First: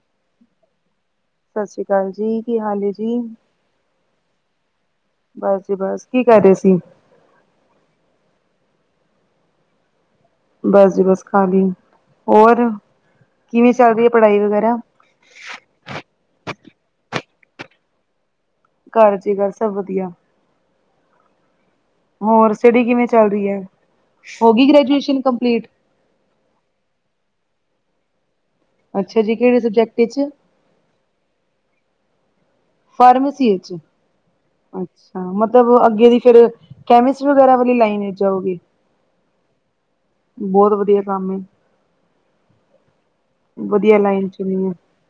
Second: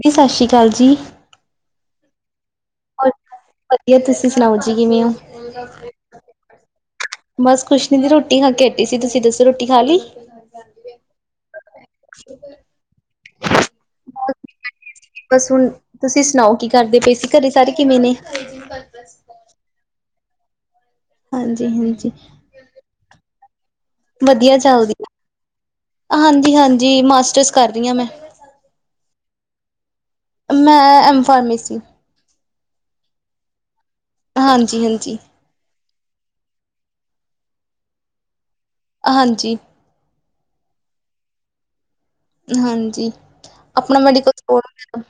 ਜੀ ਸਤਿ ਸ਼੍ਰੀ ਅਕਾਲ ਜੀ। ਸਤਿ ਸ੍ਰੀ ਅਕਾਲ ਜੀ। ਕਿ ਹਾਲ ਐ ਹੋਰ ਜੀ? ਵਧੀਆ ਤੁਸੀਂ ਸੁਣਾਓ ਜੀ ਕਿਵੇਂ ਹੋ। ਬਸ ਜੀ ਬਸ, ਕੀ ਕਰ ਰਹੇ ਸੀ? ਬਸ ਕੁਛ ਨੀ ਦੀ ਰੋਟੀ ਖਾ ਕੇ ਹਟੀ ਸੀ ਤੁਸੀਂ ਦੱਸੋ ਰੋਟੀ ਖਾ ਲਈ। ਬਸ ਜੀ ਬਸ ਖਾਲੀ, ਹੋਰ ਕਿਵੇਂ ਚੱਲ ਰਹੀ ਹੈ ਪੜ੍ਹਾਈ ਵਗੈਰਾ। ਬਸ ਹੁਣ ਤੁਸੀਂ ਸੁਣਾਓ, ਕੀ ਕਰਦੇ ਪਏ ਸੀ ਘਰੇ ਸਾਰੇ ਕਿਵੇਂ ਨੇ? ਘਰ ਜੀ ਬੱਸ ਸਭ ਵਧੀਆ। ਹਾਂਜੀ -ਹਾਂਜੀ। ਹੋਰ ਸਟੱਡੀ ਕਿਵੇਂ ਚੱਲ ਰਹੀ ਹੈ। ਹੋ ਵਧੀਆ ਗਈ ਚੱਲਦੀ ਗ੍ਰੈਜੂਏਸ਼ਨ ਕੰਪਲੀਟ ਆ ਹਾਂਜੀ -ਹਾਂਜੀ ਮਾਸਟਰਸ ਕਰ ਰੀ ਆ ਮੈਂ। ਅੱਛਾ ਜੀ ਕਿਹੜੇ ਸਬਜੈਕਟ ਚ? ਮੈਂ ਐਮ-ਫਾਰਮੇਸੀ। ਫਾਰਮੇਸੀ ਵਿੱਚ? ਹਾਂਜੀ-ਹਾਂਜੀ, ਅੱਛਾ, ਮਤਲਬ ਅੱਗੇ ਦੀ ਫਿਰ ਕੈਮਿਸਟ ਵਗੈਰਾ ਵਾਲੀ ਲਾਈਨ ਵਿੱਚ ਜਾਊਗੇ। ਹਾਂਜੀ। ਬਹੁਤ ਵਧੀਆ ਕੰਮ ਏ। ਹਾਂਜੀ ਵਧੀਆ ਆਪਣਾ ਲਾਈਨ ਮੈਡੀਕਲ ਸਟੋਰ ਚੁਣੀ ਹੈ ਵੀ ਹੈਗਾ।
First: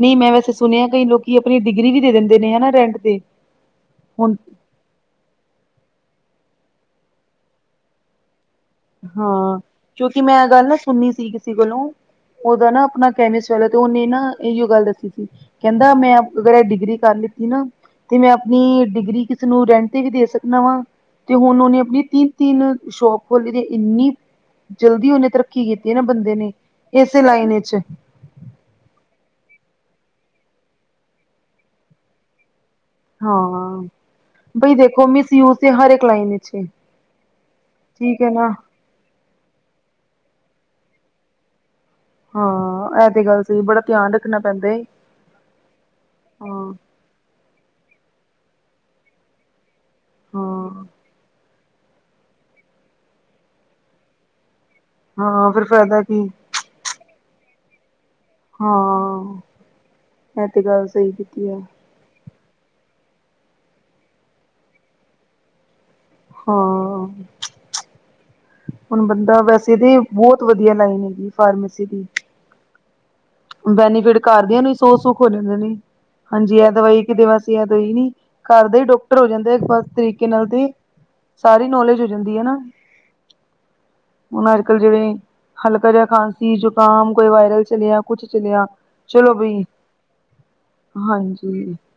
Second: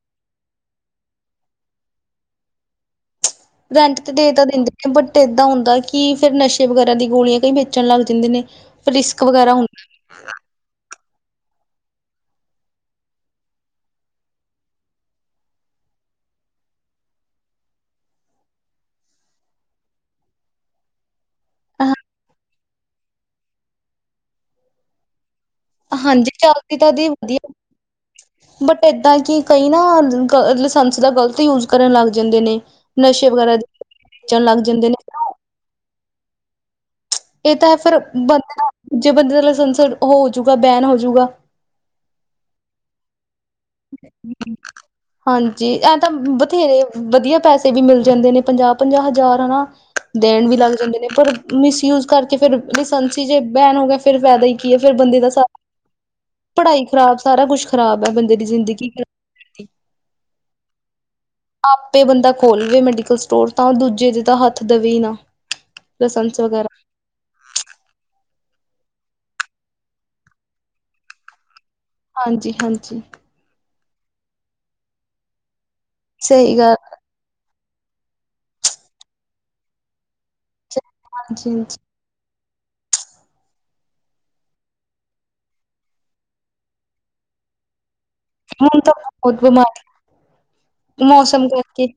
ਨਹੀਂ ਮੈਂ ਵੈਸੇ ਸੁਣਿਆ ਕਈ ਲੋਕੀ ਆਪਣੀ ਡਿਗਰੀ ਵੀ ਦੇ ਦਿੰਦੇ ਨੇ ਹਨਾ ਰੈਂਟ ਤੇ। ਰੈਟ ਤੇ ਦੇ ਹੁਣ ਤਾਂ ਦਿੰਦੇ ਬੱਟ ਫੇਰ ਏਦਾਂ ਹੁੰਦਾ ਕਿ ਫੇਰ ਨਸ਼ੇ ਵਗੈਰਾ ਦੀ ਦੀਆਂ ਗੋਲੀਆਂ ਕਈ ਵੇਚਣ ਲੱਗ ਜਾਂਦੇ ਨੇ। ਫਿਰ ਰਿਸਕ ਵਗੈਰਾ ਹਾਂ ਹੁੰਦਾ ਕਿਉਂਕਿ ਮੈਂ ਇਹ ਗੱਲ ਨਾ ਸੁਣੀ ਸੀ ਕਿਸੇ ਕੋਲੋਂ ਉਹਦਾ ਨਾ ਆਪਣਾ ਕੈਮਿਸਟ ਵਾਲਾ ਤੇ ਉਹਨੇ ਨਾ ਇਹੀਓ ਗੱਲ ਦੱਸੀ ਸੀ। ਕਹਿੰਦਾ ਮੈਂ ਆਪ ਅਗਰ ਐ ਡਿਗਰੀ ਕਰ ਲੀ ਸੀ ਏ ਨਾ ਤੇ ਮੈਂ ਆਪਣੀ ਡਿਗਰੀ ਕਿਸੇ ਨੂੰ ਰੈਟ ਤੇ ਵੀ ਦੇ ਸਕਦਾ ਵਾਂ ਤੇ ਹੁਣ ਉਹਨੇ ਆਪਣੀ ਤਿੰਨ- ਤਿੰਨ ਸ਼ੋਪ ਖੋਲੀ ਵੀ ਇੰਨੀ ਜਲਦੀ ਉਹ ਨੇ ਤਰੱਕੀ ਕੀਤੀ ਹੈ ਨਾ ਹਾਂਜੀ ਬੰਦੇ ਨੇ ਚੱਲਦੀ ਤਾਂ ਦੀ ਇਸੇ ਵਧੀਆ ਲਾਈਨ ਵਿੱਚ। ਬਟ ਏਦਾਂ ਏ ਕਿ ਕਈ ਨਾ ਲਾਇਸੰਸ ਦਾ ਗ਼ਲਤ ਯੂਜ ਕਰਨ ਲੱਗ ਜਾਂਦੇ ਨੇ। ਨਸ਼ੇ ਹਾਂ, ਵਗੈਰਾ ਦੇ ਹਾਂ ਵੇਚਣ ਲੱਗ ਬਈ ਜਾਂਦੇ ਨੇ ਦੇਖੋ ਮਿਸ ਯੂਜ ਦੇ ਹਰ ਇੱਕ ਲਾਈਨ ਵਿੱਚ ਏ। ਇਹ ਤਾਂ ਹੈ ਫੇਰ ਠੀਕ ਹੈ ਨਾ ਬੰਦੇ ਦਾ ਜੇ ਬੰਦੇ ਦਾ ਲਾਇਸੰਸ ਹੋਜੂਗਾ ਬੈਨ ਹੋਜੂਗਾ। ਹਾਂ ਇਹ ਤੇ ਗੱਲ ਸਹੀ ਬੜਾ ਧਿਆਨ ਰੱਖਣਾ [inaudible] ਪੈਂਦਾ ਏ ਹਾਂਜੀ ਇਹ ਤਾਂ ਹਾਂ ਬਥੇਰੇ ਵਧੀਆ ਪੈਸੇ ਵੀ ਮਿਲ ਜਾਂਦੇ ਨੇ ਪੰਜਾਹ- ਪੰਜਾਹ ਹਜ਼ਾਰ ਹਨਾ ਦੇਣ ਵੀ ਲੱਗ ਹਾਂ ਜਾਂਦੇ ਨੇ, ਪਰ ਮਿਸਯੂਜ ਕਰਕੇ ਫੇਰ ਲਾਇਸੰਸ ਜੇ ਬੈਨ ਹੋ ਗਿਆ, ਫੇਰ ਫਾਇਦਾ ਕਿਏ ਫੇਰ ਬੰਦੇ ਦਾ ਸਾਰਾ ਹਾਂ ਫਿਰ ਫਾਇਦਾ ਕੀ [inaudible] ਪੜ੍ਹਾਈ ਖਰਾਬ ਸਾਰਾ ਕੁਛ ਖ਼ਰਾਬ ਹੈ ਬੰਦੇ ਮੇਰੀ ਜ਼ਿੰਦਗੀ ਹਾਂ ਖ਼ਰਾਬ ਕਰਦੀ ਇਹ ਤੇ ਗੱਲ ਸਹੀ ਕੀਤੀ ਹੈ [inaudible] ਆਪ ਤੇ ਬੰਦਾ ਖੋਲਵੇ ਮੈਡੀਕਲ ਸਟੋਰ ਤਾਂ ਦੂਜੇ ਦੇ ਤਾਂ ਹੱਥ ਦੇਵੇ ਹੀ ਨਾ। ਲਸੰਸ ਵਗੈਰਾ ਹਾਂ। [inaudible] ਹੁਣ ਬੰਦਾ ਵੈਸੇ 'ਤੇ ਬਹੁਤ ਵਧੀਆ ਲਾਈਨ ਹੈਗੀ ਫਾਰਮੇਸੀ ਦੀ। ਹਾਂਜੀ-ਹਾਂਜੀ। ਬੈਨੀਫਿਟ ਘਰ ਦਿਆਂ ਨੂੰ ਸੌ ਸੁੱਖ ਹੋ ਜਾਂਦੇ ਨੇ, ਹਾਂਜੀ ਸਹੀ ਇਹ ਗੱਲ ਦਵਾਈ ਇਹ ਦਵਾ ਸੀ ਦਈ ਹੀ ਨੀ, ਘਰ ਦਾ ਹੀ ਡਾਕਟਰ ਹੋ ਜਾਂਦੇ‌ ਫਸਟ ਤਰੀਕੇ ਨਾਲ 'ਤੇ ਹਾਂਜੀ ਸਾਰੀ ਹਾਂਜੀ ਨੌਲੇਜ ਜਾਂਦੀ ਹੈ ਨਾ। ਹੁਣ ਅੱਜ-ਕੱਲ ਜਿਵੇਂ ਹਲਕਾ ਜਿਹਾ ਖਾਂਸੀ, ਜ਼ੁਕਾਮ ਕੋਈ ਵਾਇਰਲ ਚਲਿਆ ਕੁਛ ਚਲਿਆ, ਹੁਣ ਤਾਂ ਚਲੋ ਬਹੁਤ ਬਈ ਬਿਮਾਰੀ [inaudible] ਮੌਸਮ ਹਾਂਜੀ। ਕਰਕੇ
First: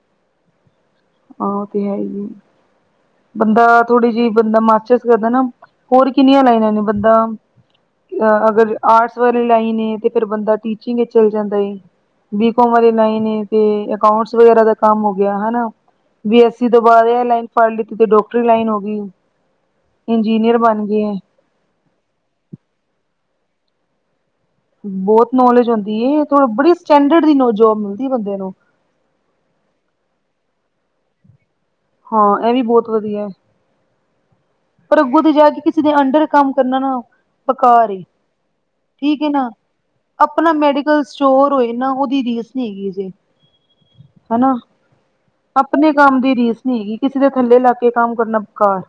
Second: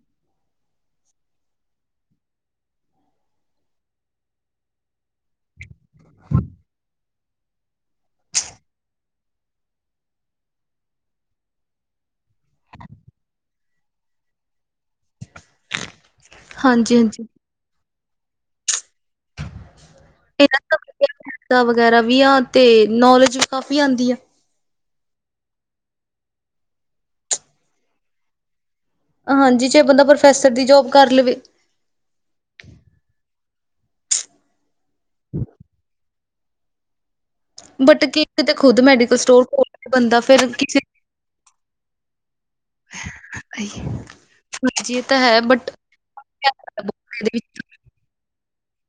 ਹਾਂ ਓਹ ਤੇ ਹੈ ਈ ਏ। ਬੰਦਾ ਥੋੜ੍ਹੀ ਜਿਹੀ ਬੰਦਾ ਮਾਸਟਰਸ ਕਰਦਾ ਨਾ, ਹੋਰ ਕਿੰਨੀਆਂ ਲਾਈਨਾਂ ਨੇ ਬੰਦਾ ਅ ਅਗਰ ਆਰਟਸ ਵਾਲੀ ਲਾਈਨ ਏ, ਤੇ ਫੇਰ ਬੰਦਾ ਟੀਚਿੰਗ ਚੱਲ ਜਾਂਦਾ ਏ ਬੀਕਮ ਵਾਲੀ ਲਾਈਨ ਏ 'ਤੇ ਅਕਾਊਂਟਸ ਵਗੈਰਾ ਦਾ ਕੰਮ ਹੋ ਗਿਆ ਹਨਾ [inaudible] ਬੀ ਐਸੀ ਤੋਂ ਹਾਂਜੀ ਹਾਂਜੀ ਇਹ ਲਾਈਨ ਫੜ ਲਤੀ ਤੇ ਡੋਕਟਰੀ ਲਾਈਨ ਹੋ ਗਈ ਇੰਜੀਨੀਅਰ ਇਹਨਾਂ ਤੋਂ ਬਣ ਗਈ ਹੈ। [unintelligible] ਵਗੈਰਾ ਵੀ ਆ ਤੇ ਨੌਲੇਜ ਵੀ ਕਾਫੀ ਆਉਂਦੀ ਆ। ਬਹੁਤ ਨੌਲੇਜ ਹੁੰਦੀ ਐ, ਉਥੋਂ ਬੜੀ ਸਟੈਂਡਰਡ ਦੀ ਜੋਬ ਮਿਲਦੀ ਬੰਦੇ ਨੂੰ ਹਾਂਜੀ, ਚਾਹੇ ਬੰਦਾ ਪ੍ਰੋਫੈਸਰ ਦੀ ਜੋਬ ਕਰ ਲਵੇ। ਹਾਂ, ਇਹ ਵੀ ਬਹੁਤ ਵਧੀਆ ਹੈ। ਪਰ ਅੱਗੋਂ ਤੇ ਜਾ ਕੇ ਕਿਸੇ ਦੇ ਅੰਡਰ ਕੰਮ ਕਰਨਾ ਨਾ ਬੇਕਾਰ ਏ, ਬਟ ਕੀ ਕਿਤੇ ਖੁਦ ਮੈਡੀਕਲ ਠੀਕ ਏ ਸਟੋਰ ਨਾ ਖੋਲ ਕੇ ਬੰਦਾ ਫਿਰ ਆਪਣਾ ਕਿਸੇ ਮੈਡੀਕਲ ਸਟੋਰ ਹੋਏ ਨਾ, ਉਹਦੀ ਰੀਸ ਨਹੀਂ ਹੈਗੀ ਜੇ। ਹਨਾ, ਹਾਂਜੀ ਇਹ ਤਾਂ ਹੈ ਬਟ ਆਪਣੇ ਕੰਮ ਦੀ ਰੀਸ ਨਹੀਂ ਹੇਗੀ, ਕਿਸੇ ਦੇ ਇਹਦੇ ਥੱਲੇ ਵਿੱਚ ਲੱਗ ਕੇ ਕੰਮ ਕਰਨਾ ਬੇਕਾਰ।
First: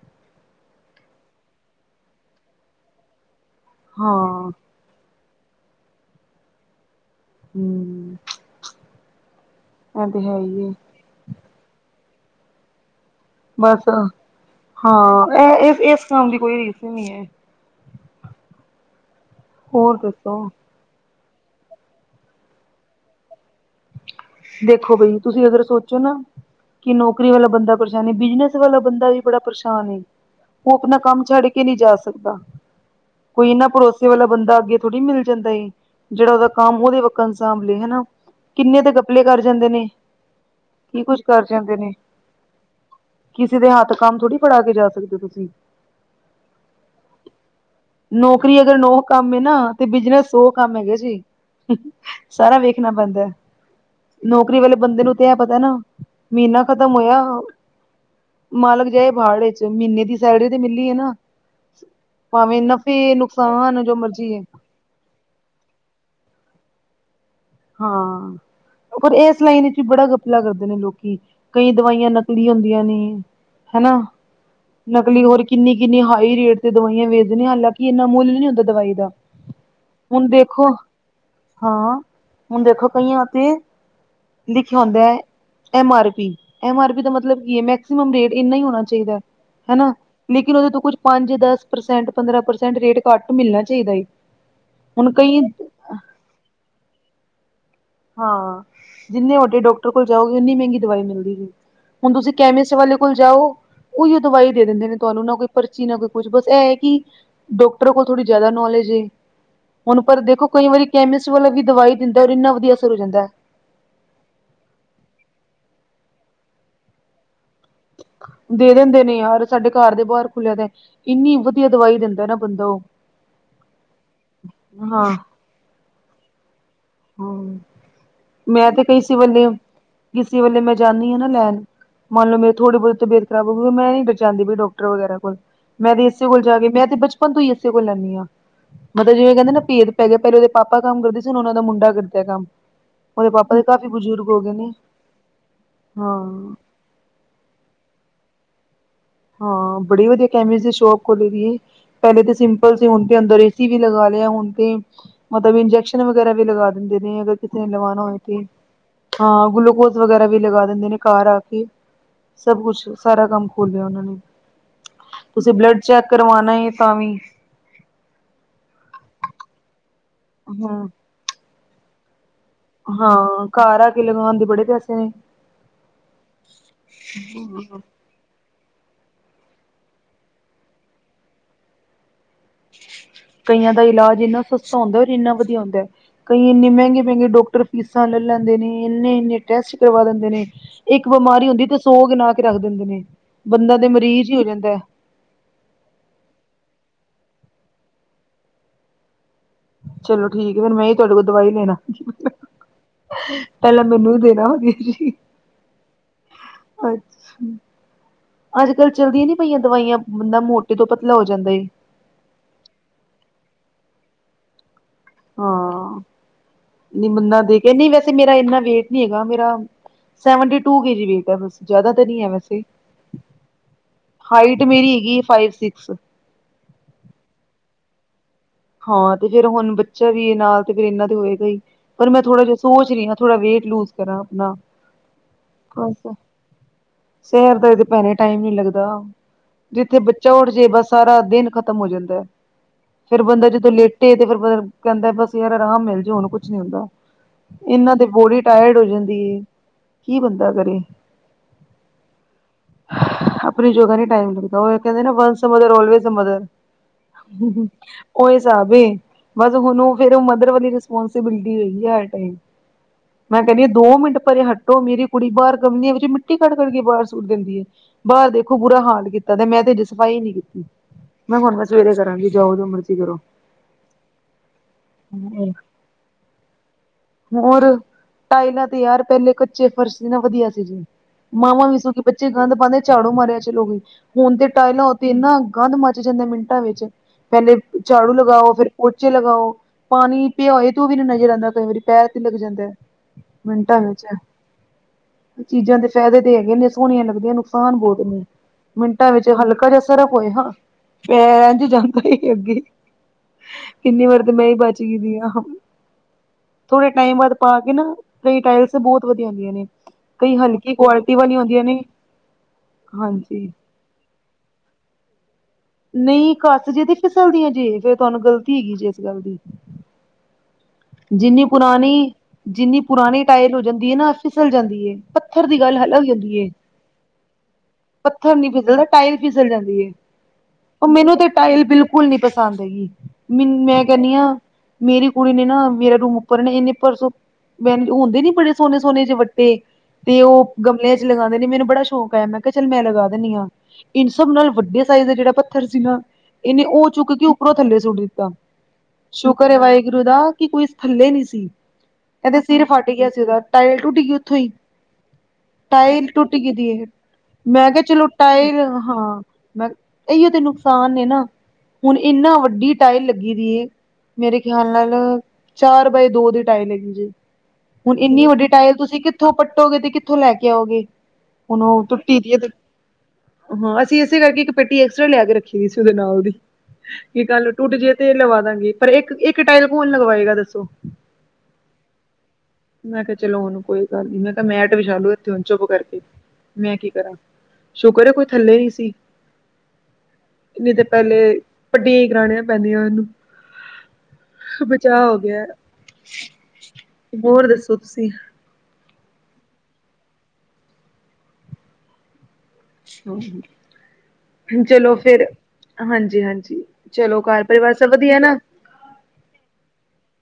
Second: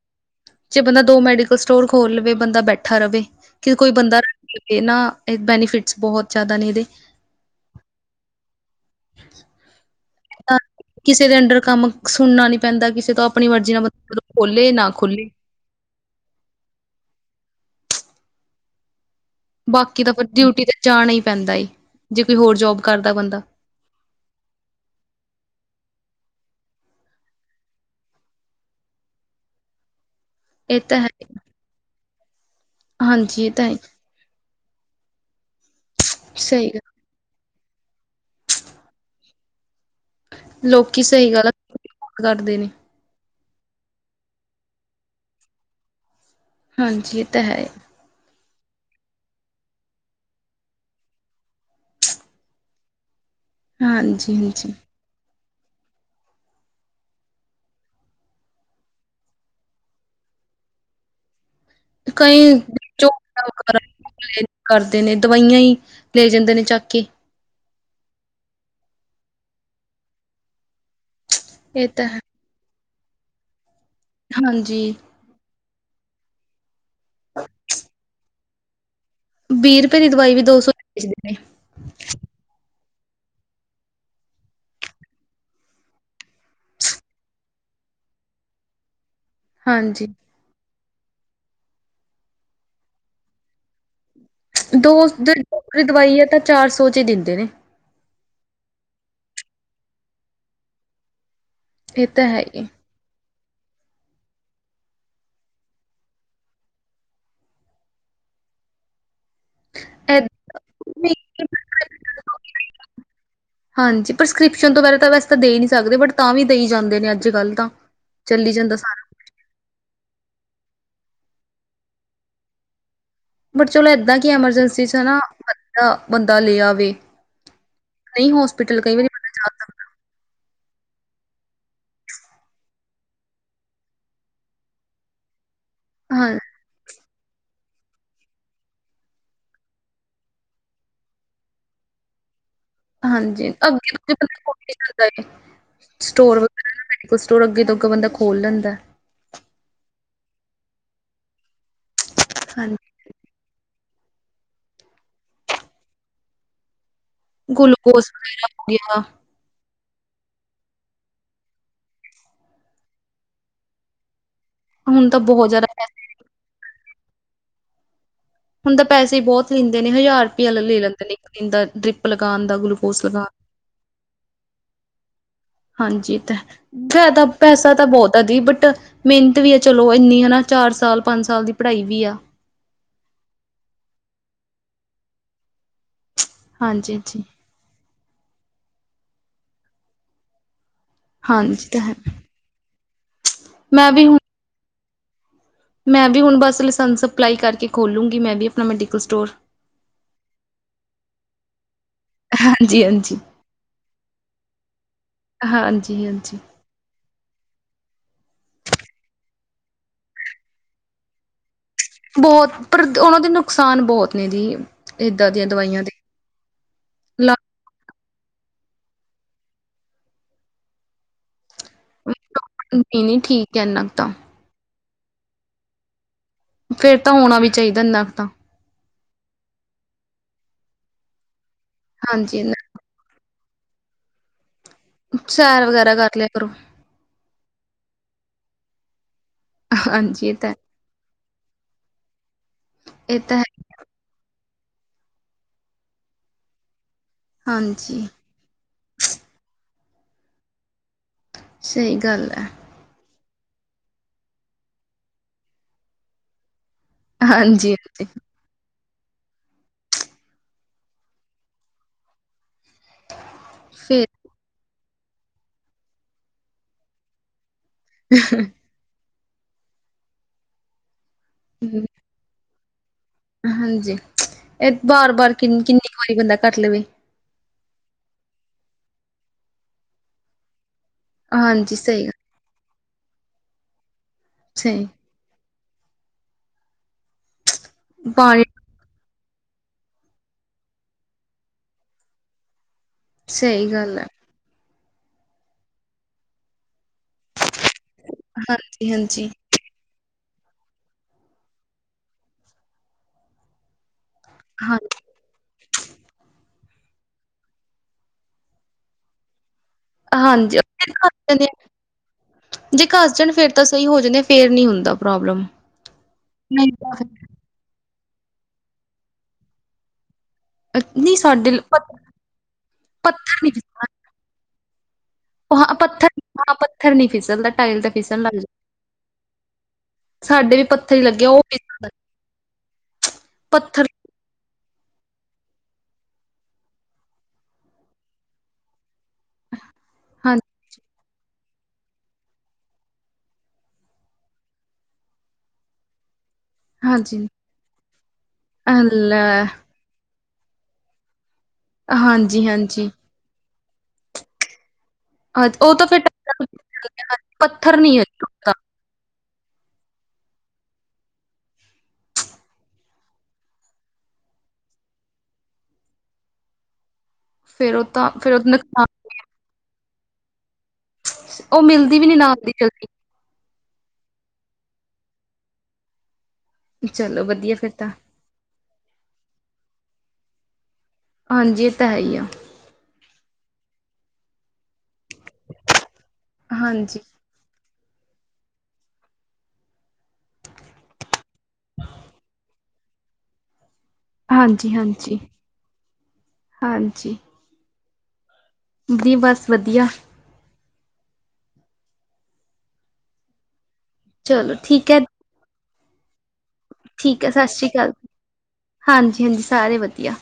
ਜੇ ਬੰਦਾ ਦੋ ਮੈਡੀਕਲ ਸਟੋਰ ਖੋਲ ਲਵੇ ਬੰਦਾ ਬੈਠਾ ਰਵੇ, ਕਿ ਕੋਈ ਹਾਂ ਬੰਦਾ ਰੱਖ ਇਹ ਨਾ ਇਹ ਬੈਨੀਫਿਟਸ ਬਹੁਤ ਜ਼ਿਆਦਾ ਨੇ ਇਹਦੇ ਹਮ, [inaudible] [inaudible] ਹਾਂ ਏ ਤੇ ਹੈ ਹੀ ਏ। ਕਿਸੇ ਦੇ ਅੰਦਡਰ ਕੰਮ ਸੁਣਨਾ ਨੀ ਪੈਂਦਾ ਕਿਸੇ ਤੋਂ ਆਪਣੀ ਮਰਜ਼ੀ ਨਾਲ ਬਸ, ਬੰਦਾ ਖੋਲੇ [inaudible] ਨਾ ਹਾਂ ਖੋਲੇ ਇਹ ਇਸ ਕੰਮ ਦੀ ਕੋਈ ਰੀਸ ਨੀ ਹੈ। ਹੋਰ ਬਾਕੀ ਤਾਂ ਪਰ ਦੱਸੋ ਡਿਊਟੀ ਤੇ ਜਾਣਾ ਹੀ ਪੈਂਦਾ ਹੀ, ਜੇ ਕੋਈ ਹੋਰ ਜੋਬ ਕਰਦਾ ਬੰਦਾ [inaudible] ਦੇਖੋ ਬਈ, ਤੁਸੀਂ ਅਗਰ ਸੋਚੋ ਨਾ ਕਿ ਨੌਕਰੀ ਵਾਲਾ ਬੰਦਾ ਪਰੇਸ਼ਾਨ, ਬਿਜਨਸ ਵਾਲਾ ਬੰਦਾ ਵੀ ਬੜਾ ਪਰੇਸ਼ਾਨ ਏ। ਉਹ ਇਹ ਆਪਣਾ ਤਾਂ ਹੈ ਕੰਮ ਛੱਡ ਕੇ ਨਹੀਂ ਜਾ ਸਕਦਾ, ਹਾਂਜੀ ਕੋਈ ਇਹ ਤਾਂ ਨਾ ਹੈ ਭਰੋਸਾ ਸੇ ਵਾਲਾ ਬੰਦਾ ਅੱਗੇ ਥੋੜੀ ਮਿਲ ਜਾਂਦਾ ਏ, ਜਿਹੜਾ ਉਹਦਾ ਸਹੀ ਕੰਮ ਗੱਲ ਉਹਦੇ ਵਾਂਗ ਸਾਂਭ ਲਏ ਹਨਾ। ਕਿੰਨੇ ਦੇ ਗੱਪਲੇ ਕਰ ਜਾਂਦੇ ਨੇ, ਕੀ ਲੋਕੀ ਕੁਛ ਸਹੀ ਕਰ ਗੱਲ ਜਾਂਦੇ ਨੇ। ਕਰਦੇ ਨੇ ਕਿਸੇ ਦੇ ਹੱਥ ਕੰਮ ਥੋੜ੍ਹੀ ਫੜਾ ਕੇ ਜਾ ਸਕਦੇ ਹੋ ਤੁਸੀਂ। ਹਾਂਜੀ, ਏ ਤਾਂ ਹੈ। ਨੌਕਰੀ ਅਗਰ ਨੋ ਕੰਮ ਏ ਨਾ ਤੇ ਬਿਜਨਸ ਸੋ ਕੰਮ ਹੈਗੇ ਸੀ। ਸਾਰਾ ਵੇਖਣਾ ਪੈਂਦਾ ਐ। ਹਾਂਜੀ ਨੌਕਰੀ ਹਾਂਜੀ ਵਾਲੇ ਬੰਦੇ ਨੂੰ 'ਤੇ ਹੈ ਪਤਾ ਨਾ, ਮਹੀਨਾ ਖਤਮ ਹੋਇਆ ਮਾਲਕ ਜਾਏ ਬਹਾੜ ਵਿਚ, ਮਹੀਨੇ ਦੀ ਸੈਲਰੀ ਤੇ ਮਿਲਨੀ ਏ ਨਾ। ਕਈ ਭਾਵੇਂ ਨਫ਼ੇ, ਝੋਨਾ ਵਗੈਰਾ ਨੁਕਸਾਨ ਜੋ ਮਰਜੀ ਏ ਕਰਦੇ ਨੇ, ਦਵਾਈਆਂ ਈ ਲੈ ਜਾਂਦੇ ਨੇ ਚੱਕ ਕੇ। ਹਾਂ, ਪਰ ਇਸ ਲਾਈਨ ਵਿੱਚ ਵੀ ਬੜਾ ਗਪਲਾ ਕਰਦੇ ਨੇ ਲੋਕੀ, ਕਈ ਇਹ ਤਾਂ ਦਵਾਈਆਂ ਹੈ ਨ ਹੁੰਦੀਆਂ ਨੇ ਹਨਾ, ਹਾਂਜੀ ਨਕਲੀ ਹੋਰ ਕਿੰਨੀ-ਕਿੰਨੀ ਹਾਈ ਰੇਟ ਤੇ ਦਵਾਈਆਂ ਵੇਚਦੇ ਹਾਲਾਂਕਿ ਇੰਨਾ ਮੁੱਲ ਨੀ ਹੁੰਦਾ ਦਵਾਈ ਦਾ। ਵੀਹ ਰੁਪਏ ਦੀ ਹੁਣ ਦਵਾਈ ਵੀ, ਦੋ ਦੇਖੋ ਸੌ ਵੇਚਦੇ ਨੇ। ਹਾਂ। ਹੁਣ ਦੇਖੋ ਕਈਆਂ ਤੇ ਲਿਖਿਆ ਹੁੰਦਾ ਐ M R P -M R P ਦਾ ਮਤਲਬ ਕੀ ਹੈ? ਮੈਕਸੀਮਮ ਰੇਟ ਇੰਨਾ ਹੀ ਹੋਣਾ ਚਾਹੀਦਾ ਹਨਾਂ। ਹਾਂਜੀ ਲੇਕਿਨ ਉਹਦੇ ਤੋਂ ਕੁਛ ਪੰਜ -ਦਸ ਪ੍ਰਸੈਂਟ, ਪੰਦਰਾਂ ਪ੍ਰਸੈਂਟ ਰੇਟ ਘੱਟ ਮਿਲਣਾ ਚਾਹੀਦਾ ਹੈ। ਦੋ ਜ ਦੋਰੀ ਦਵਾਈ ਏ, ਇਹ ਤਾਂ ਚਾਰ ਸੌ ਚ ਹੀ ਦਿੰਦੇ ਨੇ। ਹਾਂ ਜਿੰਨੇ ਵੱਡੇ ਡਾਕਟਰ ਕੋਲ ਜਾਓਗੇ, ਓਨੀ ਮਹਿੰਗੀ ਦਵਾਈ ਮਿਲਦੀ ਏ। ਇਹ ਹੁਣ ਤਾਂ ਤੁਸੀਂ ਹੈ ਹੀ ਹੈ। ਕੈਮਿਸਟ ਵਾਲੇ ਕੋਲ ਜਾਓ ਉਹੀਓ ਦਵਾਈ ਦੇ ਦਿੰਦੇ ਨੇ ਤੁਹਾਨੂੰ, ਨਾ ਕੋਈ ਪਰਚੀ, ਨਾ ਕੋਈ ਕੁਛ, ਬਸ ਇਹ ਹੈ ਕਿ ਡਾਕਟਰ ਕੋਲ ਥੋੜੀ ਜ਼ਿਆਦਾ ਨੌਲੇਜ ਏ ਹੁਣ ਪਰ ਏਦਾਂ ਦੇਖੋ ਕਈ ਵਾਰੀ ਕੈਮਿਸਟ ਵਾਲਾ ਵੀ ਦਵਾਈ ਦਿੰਦਾ ਰ ਇੰਨਾ ਵਧੀਆ ਅਸਰ ਹੋ ਜਾਂਦਾ। ਹਾਂਜੀ ਪ੍ਰਸਕ੍ਰਿਪਸ਼ਨ ਵਗੈਰਾ ਤਾਂ ਵੈਸ ਤਾਂ ਦੇ ਹੀ ਨਹੀਂ ਸਕਦੇ, ਬਟ ਤਾਂ ਵੀ ਦੇਈ ਜਾਂਦੇ ਨੇ ਅੱਜ -ਕੱਲ੍ਹ ਤਾਂ। ਚੱਲੀ ਦੇ ਜਾਂਦਾ ਦਿੰਦੇ ਸਾਰਾ ਨੇ ਯਾਰ, ਸਾਡੇ ਘਰ ਦੇ ਬਾਹਰ ਖੁੱਲਿਆ ਦੇ, ਇੰਨੀ ਵਧੀਆ ਦਵਾਈ ਦਿੰਦਾ ਨਾ ਬੰਦਾ ਓ। ਬਟ ਚਲੋ ਏਦਾਂ ਕਿ ਐਮਰਜੈਂਸੀ ਚ ਹਨਾ ਵ ਬੰਦਾ ਲੈ ਆਵੇ। ਹੂੰ, ਨਹੀਂ ਮੈਂ ਹੋਸਪਿਟਲ ਤੇ ਕਈ ਵਾਰੀ ਕਿਸੇ ਬੰਦਾ ਵੇਲੇ, ਬੱਚੇ ਜਾ ਕਿਸੇ ਵੇਲੇ ਮੈਂ ਜਾਂਨੀ ਹਾਂ ਨਾ ਲੈਣ ਮੰਨ ਲਓ ਮੇਰੇ ਥੋੜੀ ਬਹੁਤ ਤਬੀਅਤ ਖਰਾਬ ਹੋਗੀ, ਮੈਂ ਨੀ ਫਿਰ ਜਾਂਂਦੀ ਵੀ ਡਾਕਟਰ ਵਗੈਰਾ ਕੋਲ। ਮੈਂ ਤੇ ਸਕਦਾ ਇਸੇ ਹਾਂ ਕੋਲ ਜਾ ਕੇ ਮੈਂ ਤੇ ਬਚ ਪਨ ਤੋਂ ਇਸੇ ਕੋਲ ਲੈਂਦੀ ਆ, ਮਤਲਬ ਜਿਵੇਂ ਕਹਿੰਦੇ ਨਾ ਭੇਦ ਪੈ ਗਿਆ, ਪਹਿਲੇ ਉਹਦੇ ਪਾਪਾ ਕੰਮ ਕਰ ਸੀਗੇ, ਹੁਣ ਓਹਨਾਂ ਦਾ ਮੁੰਡਾ ਮੁੰਡਾ ਕਰਦਾ ਕੰਮ। ਉਹਦੇ ਹਾਂਜੀ, ਪਾਪਾ ਦੇ ਕਾਫ਼ੀ ਅੱਗੇ ਨਾ ਬਜ਼ੁਰਗ ਹੋ ਗਏ [unintelligible] ਨੇ ਕਰਦਾ ਸਟੋਰ ਵ ਹਾਂ ਪ ਮੈਡੀਕਲ ਸਟੋਰ ਅੱਗੇ ਤੋਂ ਇੱਕ ਬੰਦਾ ਖੋਲ੍ਹ ਲੈਂਦਾ। ਹਾਂ ਬੜੀ ਵਧੀਆ ਕੈਮਿਸ ਦੀ ਸ਼ੋਪ ਖੁੱਲ ਗਈ, ਪਹਿਲੇ ਤੇ ਸਿੰਪਲ ਹਾਂਜੀ ਸੀ, ਹੁਣ ਤੇ ਅੰਦਰ ਏ ਸੀ ਵੀ ਲਗਾ ਲਿਆ ਹੁਣ ਤੇ ਮਤਲਬ ਇੰਜੈਕਸ਼ਨ ਵਗੈਰਾ ਵੀ ਲਗਾ ਦਿੰਦੇ ਨੇ ਅਗਰ ਕਿਸ ਨੇ ਲਵਾਨਾ ਗਲੂਕੋਸ ਹੋਏ ਤੇ, ਵਗੈਰਾ ਹੋ ਗਿਆ ਹਾਂ ਗਲੂਕੋ ਸ਼ ਵਗੈਰਾ ਵੀ ਲਗਾ ਨੇ ਘਰ ਆ ਕੇ, ਸਭ ਕੁਛ, ਸਾਰਾ ਕੰਮ ਖੋਲਿਆ ਉਹਨਾਂ ਨੇ। ਹੁਣ ਤਾਂ ਬਹੁਤ ਤੁਸੀਂ ਜ਼ਿਆਦਾ ਬਲੱਡ ਪੈਸੇ ਚੈੱਕ ਕਰਵਾਣਾ ਤਾਂ ਵੀ ਹੁਣ ਤਾਂ ਪੈਸੇ ਬਹੁਤ ਲੈਂਦੇ ਨੇ, ਹਜ਼ਾਰ ਰੁਪਈਆ ਲੈ ਹੂੰ ਲੈਂਦੇ ਨੇ ਇੱਕ ਦਿਨ ਦਾ ਡਰਿਪ ਲਗਾਣ ਦਾ ਗਲੂ ਹਾਂ ਘਰ ਆ ਕੇ ਲਗਾਣ ਦੇ ਬੜੇ ਪੈਸੇ ਨੇ। ਹਾਂਜੀ ਏ ਤਾਂ, ਜਿਆਦਾ ਪੈਸਾ ਤਾਂ ਬਹੁਤ ਐ ਦੀ ਬਟ ਮਿਹਨਤ ਵੀ ਆ ਚਲੋ ਇੰਨੀ ਹਨਾਂ, ਚਾਰ ਸਾਲ- ਪੰਜ ਸਾਲ ਦੀ ਪੜ੍ਹਾਈ ਵੀ ਆ। ਕਈਆਂ ਦਾ ਇਲਾਜ ਇੰਨਾ ਸਸਤਾ ਹੁੰਦਾ ਔਰ ਇੰਨਾ ਵਧੀਆ ਹੁੰਦਾ। ਕਈ ਇੰਨੇ ਹਾਂਜੀ ਮਹਿੰਗੇ- ਜੀ ਮਹਿੰਗੇ ਡੋਕਟਰ ਫੀਸਾਂ ਲੈ ਲੈਂਦੇ ਨੇ, ਇੰਨੇ- ਇੰਨੇ ਟੈਸਟ ਕਰਵਾ ਦਿੰਦੇ ਨੇ ਇੱਕ ਬਿਮਾਰੀ ਹਾਂਜੀ ਤੇ ਤਾਂ ਹੈ ਸੌ ਗਿਣਾ ਕੇ ਰੱਖ ਦਿੰਦੇ ਨੇ, ਬੰਦਾ ਦੇ ਮੈਂ ਵੀ ਹੁਣ ਮਰੀਜ਼ ਹੀ ਜਾਂਦਾ। ਮੈਂ ਵੀ ਹੁਣ ਬਸ ਲਾਇਸੈਂਸ ਅਪਲਾਈ ਕਰਕੇ ਖੋਲੂੰਗੀ, ਮੈਂ ਵੀ ਆਪਣਾ ਮੈਡੀਕਲ ਸਟੋਰ। ਚਲੋ ਠੀਕ ਏ ਫੇਰ ਮੈਂ ਈ ਤੁਹਾਡੇ ਕੋਲ ਦਵਾਈ ਲੈਣ ਹਾਂਜੀ ਹਾਂਜੀ ਪੈਲਾਂ ਮੈਨੂੰ ਈ ਦੇਣਾ ਵਧੀਆ ਜੀ। ਹਾਂਜੀ ਹਾਂਜੀ ਅੱਛਾ। ਅੱਜ-ਕੱਲ ਚੱਲਦੀਆਂ ਨੀ ਪਈਆਂ ਦਵਾਈਆਂ ਬੰਦਾ ਮੋਟੇ ਤੋਂ ਪਤਲਾ ਹੋ ਜਾਂਦਾ ਏ। ਬੋਤ ਪਰ ਉਨਾਂ ਦੇ ਨੁਕਸਾਨ ਬੋਤ ਨੇ ਦੀ, ਏਦਾਂ ਦੀਆਂ ਦਵਾਈਆਂ ਦੇ ਹਾਂ। ਨੀ ਲਾ ਮੁੰਨਾ ਦੇ ਕੇੰਦੀ ਵੈਸੇ ਮੇਰਾ ਏਨਾ ਵੇਟ ਨੀ ਹੈਗਾ ਮੇਰਾ seventy two K G weight ਬਸ ਜਾਦਾ ਤੇ ਨੀ ਹੈ ਵੈਸੇ ਨਹੀਂ ਨਹੀਂ ਠੀਕ ਹੈ ਇੰਨਾ ਕੁ ਤਾਂ ਹਾਈਟ ਮੇਰੀ ਹੈਗੀ ਏ ਫਾਈਵ ਸਿਕਸ। ਫੇਰ ਤਾਂ ਹੋਣਾ ਵੀ ਚਾਈਦੈ ਇੰਨਾ ਕੁ ਤਾਂ ਹਾਂ ਤੇ ਫੇਰ ਹੁਨ ਬੱਚਾ ਵੀ ਨਾਲ ਤੇ ਫੇਰ ਇਨਾਂ ਤੇ ਹੋਏਗਾ ਈ, ਪਰ ਮੈਂ ਹਾਂਜੀ ਥੋੜ੍ਹਾ ਜਿਹਾ ਸੋਚ ਰੀ ਆਂ ਥੋੜਾ ਵੇਟ ਲੂਜ ਕਰਾਂ ਆਪਣਾ ਸੈਰ ਵਗੈਰਾ ਬਸ ਕਰ ਲਿਆ ਕਰੋ। ਸੈਰ ਦਾ ਈ ਤੇ ਭੈਨੇ ਟਾਈਮ ਨੀ ਲੱਗਦਾ, ਜਿੱਥੇ ਹਾਂਜੀ ਬੱਚਾ ਇਹ ਉੱਠ ਤਾਂ ਜੇ ਬਸ ਸਾਰਾ ਦਿਨ ਖ ਖਤਮ ਹੋ ਜਾਂਦਾ ਐ ਇਹ ਫੇਰ ਤਾਂ ਹੈ ਬੰਦਾ ਜਦੋਂ ਲੇਟੇ ਤੇ ਫੇਰ ਤੇ ਕੈਂਦੈ ਬਸ ਯਾਰ ਆਰਾਮ ਮਿਲ ਜੇ ਹੁਨ ਕੁੱਛ ਨੀ ਹੁੰਦਾ ਇਨਾਂ ਹਾਂਜੀ ਦੇ ਬੋਰੀ ਟਾਇਰਡ ਹੋ ਜਾਂਦੀ ਏ ਕੀ ਬੰਦਾ ਕਰੇ ਸਈ ਗੱਲ ਐ। ਆਪਣੀ ਯੋਗਾ ਨੂੰ ਟਾਇਮ ਲੱਗਦਾ, ੳ ਕੈਂਦੇ ਨਾ ਵਨਸ ਮਦਰ ਔਲਵੇਜ ਮਦਰ। ਹੂੰ, ਹੂੰ। ਹਾਂਜੀ-ਹਾਂਜੀ ਫੇਰ ਸਾਵ ਏ ਬਸ ਹੂੰਨ ੳ ਫੇਰ ਮਦਰ ਵਾਲੀ ਰਿਸਪੋਂਸੀਬਿਲਿਟੀ ਹੋਗੀ ਹਰ ਟਾਈਮ ਮੈਂ ਕੈਨੀ ਆਂ ਦੋ ਫੇਰ ਮਿੰਟ ਭਰੇ ਹੱਟ ਟੋ ਮੇਰੀ ਕੁੜੀ ਬਾਰ ਗਮਲੇਆਂ ਵਿੱਚ ਮਿੱਟੀ ਕੱਢ ਕਰਕੇ ਬਾਰ ਸੂਟ ਦਿੰਦੀ ਏ, ਬਾਰ ਦੇਖੋ ਬੁਰਾ ਹਾਲ ਕੀਤਾ ਤਾ ਦੈ ਮੈਂ ਤੇੇ ਹਜੇ ਸਫਾਈ ਨੀ ਕੀਤੀ ਮੈਂ ਹੁਨ ਮੈਂ ਹਮ, ਸਵੇਰੇ ਕਰਾਂਗੀ ਜਾਓ ਜੋ ਮਰਜ਼ੀ ਕਰੋ। ਹਾਂਜੀ ਐ ਬਾਰ-ਬਾਰ ਕਿੰਨੀ-ਕਿੰਨੀ ਕੁ ਵਾਰੀ ਬੰਦਾ ਕਰ ਲਵੇ। ਹੋਰ ਟਾਇਲਾਂ ਤੇ ਯਾਰ ਪੈਲੇ ਕੱਚੇ ਫਰਸ਼ ਸੀ ਨਾ ਵਧੀਆ ਸੀ ਜੀ ਮਾਵਾਂ ਹਾਂਜੀ ਵੀ ਸੁੱਖੀ ਸਹੀ ਗੱਲ ਬਚੇ ਗੰਦ ਪਾਂਦੇ ਝਾੜੂ ਮਾਰਿਆ ਚਲੋ ਵੀ ਹੁਨ ਤੇ ਸਹੀ। ਟਾਇਲਾਂ ਏਨਾ ਗੰਧ ਮੱਚ ਜਾਂਦਾ ਮਿੰਟਾਂ ਵਿੱਚ ਪੈਲੇ ਝਾੜੂ ਪਾਣੀ ਲਗਾਓ ਫੇਰ ਪੋਚੇ ਲਗਾਓ ਪਾਨੀ ਪਿਆ ਹੋਏ ਤੇ ੳ ਵੀ ਨੀ ਨਜ਼ਰ ਆਂਦਾ ਕਈ ਵਾਰੀ ਪੈਰ ਤਿਲਕ ਜਾਂਦੈ। ਸਹੀ ਮਿੰਟਾ ਗੱਲ ਵਿਚ। ਹੈ, ਚੀਜ਼ਾਂ ਦੇ ਫੈਦੇ ਤੇ ਹੈਗੇ ਨੇ ਸੋਹਣੀਆਂ ਲੱਗਦੀਆਂ ਨੁਕਸਾਨ ਬੋਤ ਨੇ ਮਿੰਟਾਂ ਵਿੱਚ ਹਾਂਜੀ-ਹਾਂਜੀ, ਹਲਕਾ ਜਾ ਸਰਫ ਹੋਏ ਹਾਂ ਪੈਰ ਐਂਝ ਜਾਂਦਾ ਈ ਅੱਗੇ ਕਿੰਨੀ ਵਾਰ ਤੇ ਮੈਂ ਈ ਹਾਂ ਬਚ ਗਈ ਦੀ ਹਾਂ। ਥੋੜੇ ਟਾਈਮ ਬਾਦ ਪਾ ਕੇ ਨਾ, ਕਈ ਟਾਇਲਸ ਤੇ ਬੋਤ ਵਧੀਆ ਹੁੰਦੀਆਂ ਨੇ। ਕਈ ਹਾਂਜੀ ਹਲਕੀ ਕੁਆਲਿਟੀ ਵਾਲੀਆਂ [unintelligible] ਜੇ ਘੱਸ ਜਾਨ ਹਾਂਜੀ ਫੇਰ ਤਾਂ ਸਈ ਹੋ ਜਾਂਦੇ ਫੇਰ ਨੀ ਹੁੰਦਾ ਪ੍ਰੋਬਲਮ। ਨਈ ਕੱਸ ਨਹੀਂ ਜੇ ਤੇ ਤਾਂ ਫਿਰ ਫਿਸਲਦੀਆਂ ਜੇ ਫੇਰ ਤੁਹਾਨੂੰ ਗ਼ਲਤੀ ਹੈਗੀ ਜੇ ਏਸ ਗੱਲ ਦੀ ਨਹੀਂ ਜਿੰਨੀ ਸਾਡੇ ਲ ਪ ਪੁਰਾਨੀ, ਜਿੰਨੀ ਪੁਰਾਨੀ ਪੱਥਰ ਨੀ ਟਾਇਲ ਹੋ ਜਾਂਦੀ ਏ ਫਿਸਲਦਾ ਨਾ ਫਿਸਲ ਜਾਂਦੀ ਏ। ਪੱਥਰ ਦੀ ਹਾਂ ਗੱਲ ਹਲਗ ਪੱਥਰ ਈ ਹੋਂਦੀ ਏ ਹਾਂ ਪੱਥਰ ਨੀ ਫਿਸਲਦਾ ਟਾਇਲ ਤਾਂ ਫਿਸਲਣ ਲੱਗ ਪੱਥਰ ਨੀ ਜਾ ਫਿਸਲਦਾ ਟਾਇਲ ਫਿਸਲ ਜਾਂਦੀ ਏ। ਸਾਡੇ ਵੀ ਉ ਪੱਥਰ ਹੀ ਮੈਨੂੰ ਤੇ ਲੱਗਿਆ ਉਹ ਟਾਇਲ ਫਿਸਲਦਾ ਬਿਲਕੁਲ ਨੀ ਪਸੰਦ ਹੈਗੀ ਮ ਮੈਂ ਪੱਥਰ ਕੈਨੀ ਆ ਮੇਰੀ ਕੁੜੀ ਨੇ ਨਾ ਮੇਰਾ ਰੂਮ ਉੱਪਰ ਨੇ ਇੰਨੇ ਪਰਸੋਂਹ ਹੁੰਦੇ ਨੀ ਬੜੇ ਸੋਨੇ ਸੋਨੇ ਵੱਟੇ ਤੇ ਹਾਂ ਉ ਗਮਲੇਆਂ ਚ ਲਗਾਂਦੇ ਮੈਨੂੰ ਬੜਾ ਸ਼ੌਕ ਆਯਾ ਮੈਂ ਕਿਆ ਚੱਲ ਮੈਂ ਲਗਾ ਦਿੰਨੀ ਆਂ, ਇਨ ਸਭ ਨਾਲ ਵੱਡ ਸਾਈਜ਼ ਦਾ ਜੇੜਾ ਪ ਪੱਥਰ ਸੀਗਾ ਇਨੇ ਉ ਚੁੱਕ ਹਾਂਜੀ, ਉੱਪਰੋਂ ਥੱਲੇ ਸੁੱਟ ਦਿੱਤਾ, ਲੈ ਸ਼ੁਕਰ ਏ ਵਾਹਿਗੁਰੂ ਦਾ ਕਿ ਕੋਈ ਥੱਲੇ ਨੀ ਸੀ, ਕਹਿੰਦੇ ਸਿਰ ਹਾਂਜੀ-ਹਾਂਜੀ, ਫਟ ਗਿਆ ਸੀਗਾ, ਟਾਇਲ ਟੁੱਟ ਗਈ ਉੱਥੋਂ ਹੀ ਹਾਂ ਉਹ ਤਾਂ ਫਿਰ ਟਾਇਲ ਟੁੱਟ ਗਈ ਦੀ, ਮੈਂ ਪੱਥਰ ਕਿਹਾ ਨੀ ਚਲੋ ਹੈਗਾ ਟਾਇਲ ਹਾਂ ਮੈਂ ਇਹੀਓ ਤੇ ਨੁਕਸਾਨ ਨੇ ਨਾ, ਹੁਨ ਇੰਨਾ ਵੱਡੀ ਟਾਇਲ ਲੱਗੀ ਦੀ ਮੇਰੇ ਖਿਆਲ ਨਾਲ, ਚਾਰ ਬਾਏ ਦੋ ਦੀ ਟਾਈਲ ਹੈਗੀ ਜੇ ਫੇਰ ਉਹ ਹੁਣ ਤਾਂ ਇੰਨੀ ਫੇਰ ਉਹ ਵੱਡੀ ਟਾਇਲ ਨੁਕਸਾਨ ਤੁਸੀਂ ਕਿੱਥੋਂ ਪੱਟੋਗੇ, ਤੇ ਕਿੱਥੋਂ ਲੈ ਕੇ ਆਓਗੇ ਹੁਨ ਉਹ ਮਿਲਦੀ ਵੀ ਨੀ ਟੁੱਟੀ ਦੀ ਨਾਲ ਹੈ ਤੇ ਜਲਦੀ ਹਾਂ, ਅਸੀਂ ਇਸੇ ਕਰਕੇ ਇੱਕ ਪੇਟੀ ਐਕਸਟਰਾ ਲਿਆ ਕੇ ਰੱਖੀ ਸੀ ਉਹਦੇ ਨਾਲ ਦੀ ਚਲੋ ਕੀ ਕਲ ਵਧੀਆ ਫਿਰ ਟੁੱਟ ਤਾਂ ਜੇਏ, ਤੇ ਲਵਾਦਾਂਗੀ, ਪਰ ਇੱਕ - ਇੱਕ ਟਾਇਲ ਕੌਣ ਲਗਵਾਏਗਾ ਦੱਸੋ? ਹਾਂਜੀ ਇਹ ਤਾਂ, ਹੈ ਹੀ ਆ। ਮੈਂ ਕਿਹਾ ਚਲੋ ਹੁਣ ਕੋਈ ਗੱਲ ਨੀ, ਮੈਂ ਕਿਹਾ ਮੈਟ ਵਿਛਾ ਲੋ ਇੱਥੇ ਚੁੱਪ ਕਰਕੇ, ਮੈਂ ਕੀ ਹਾਂਜੀ, ਕਰਾਂ ਸ਼ੁਕਰ ਐ, ਕੋਈ ਥੱਲੇ ਨਹੀ ਸੀ ਨਹੀਂ ਤੇ ਪਹਿਲੇ, ਪਟੀਆਂ ਹੀ ਕਰਾਣੀਆਂ ਪੈਂਦੀਆਂ ਇਹਨੂੰ ਬਚਾ ਹਾਂਜੀ-ਹਾਂਜੀ, ਹੋਗਿਆ, ਹਾਂਜੀ ਹਾਂਜੀ ਹੋਰ ਦੱਸੋ ਤੁਸੀਂ? ਦੀ ਬਸ ਵਧੀਆ। ਹਾਂਜੀ, ਠੀਕ ਚਲੋ ਹੈ, ਫੇਰ ਹਾਂਜੀ - ਹਾਂਜੀ। ਚਲੋ ਠੀਕ ਹੈ ਘਰ ਸਸ਼੍ਰੀ ਪਰਿਵਾਰ ਸਭ ਅਕਾਲ, ਵਧੀਆ ਨਾ ਹਾਂਜੀ - ਹਾਂਜੀ ਸਾਰੇ ਵਧੀਆ।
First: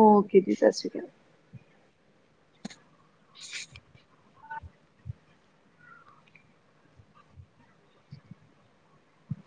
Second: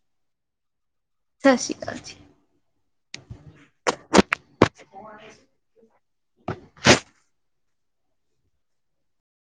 ਓਕੇ ਜੀ ਸਸ਼੍ਰੀ ਅਕਾਲ। ਸਸ਼੍ਰੀ ਅਕਾਲ ਜੀ। ਕੋ ਹੈਨੀ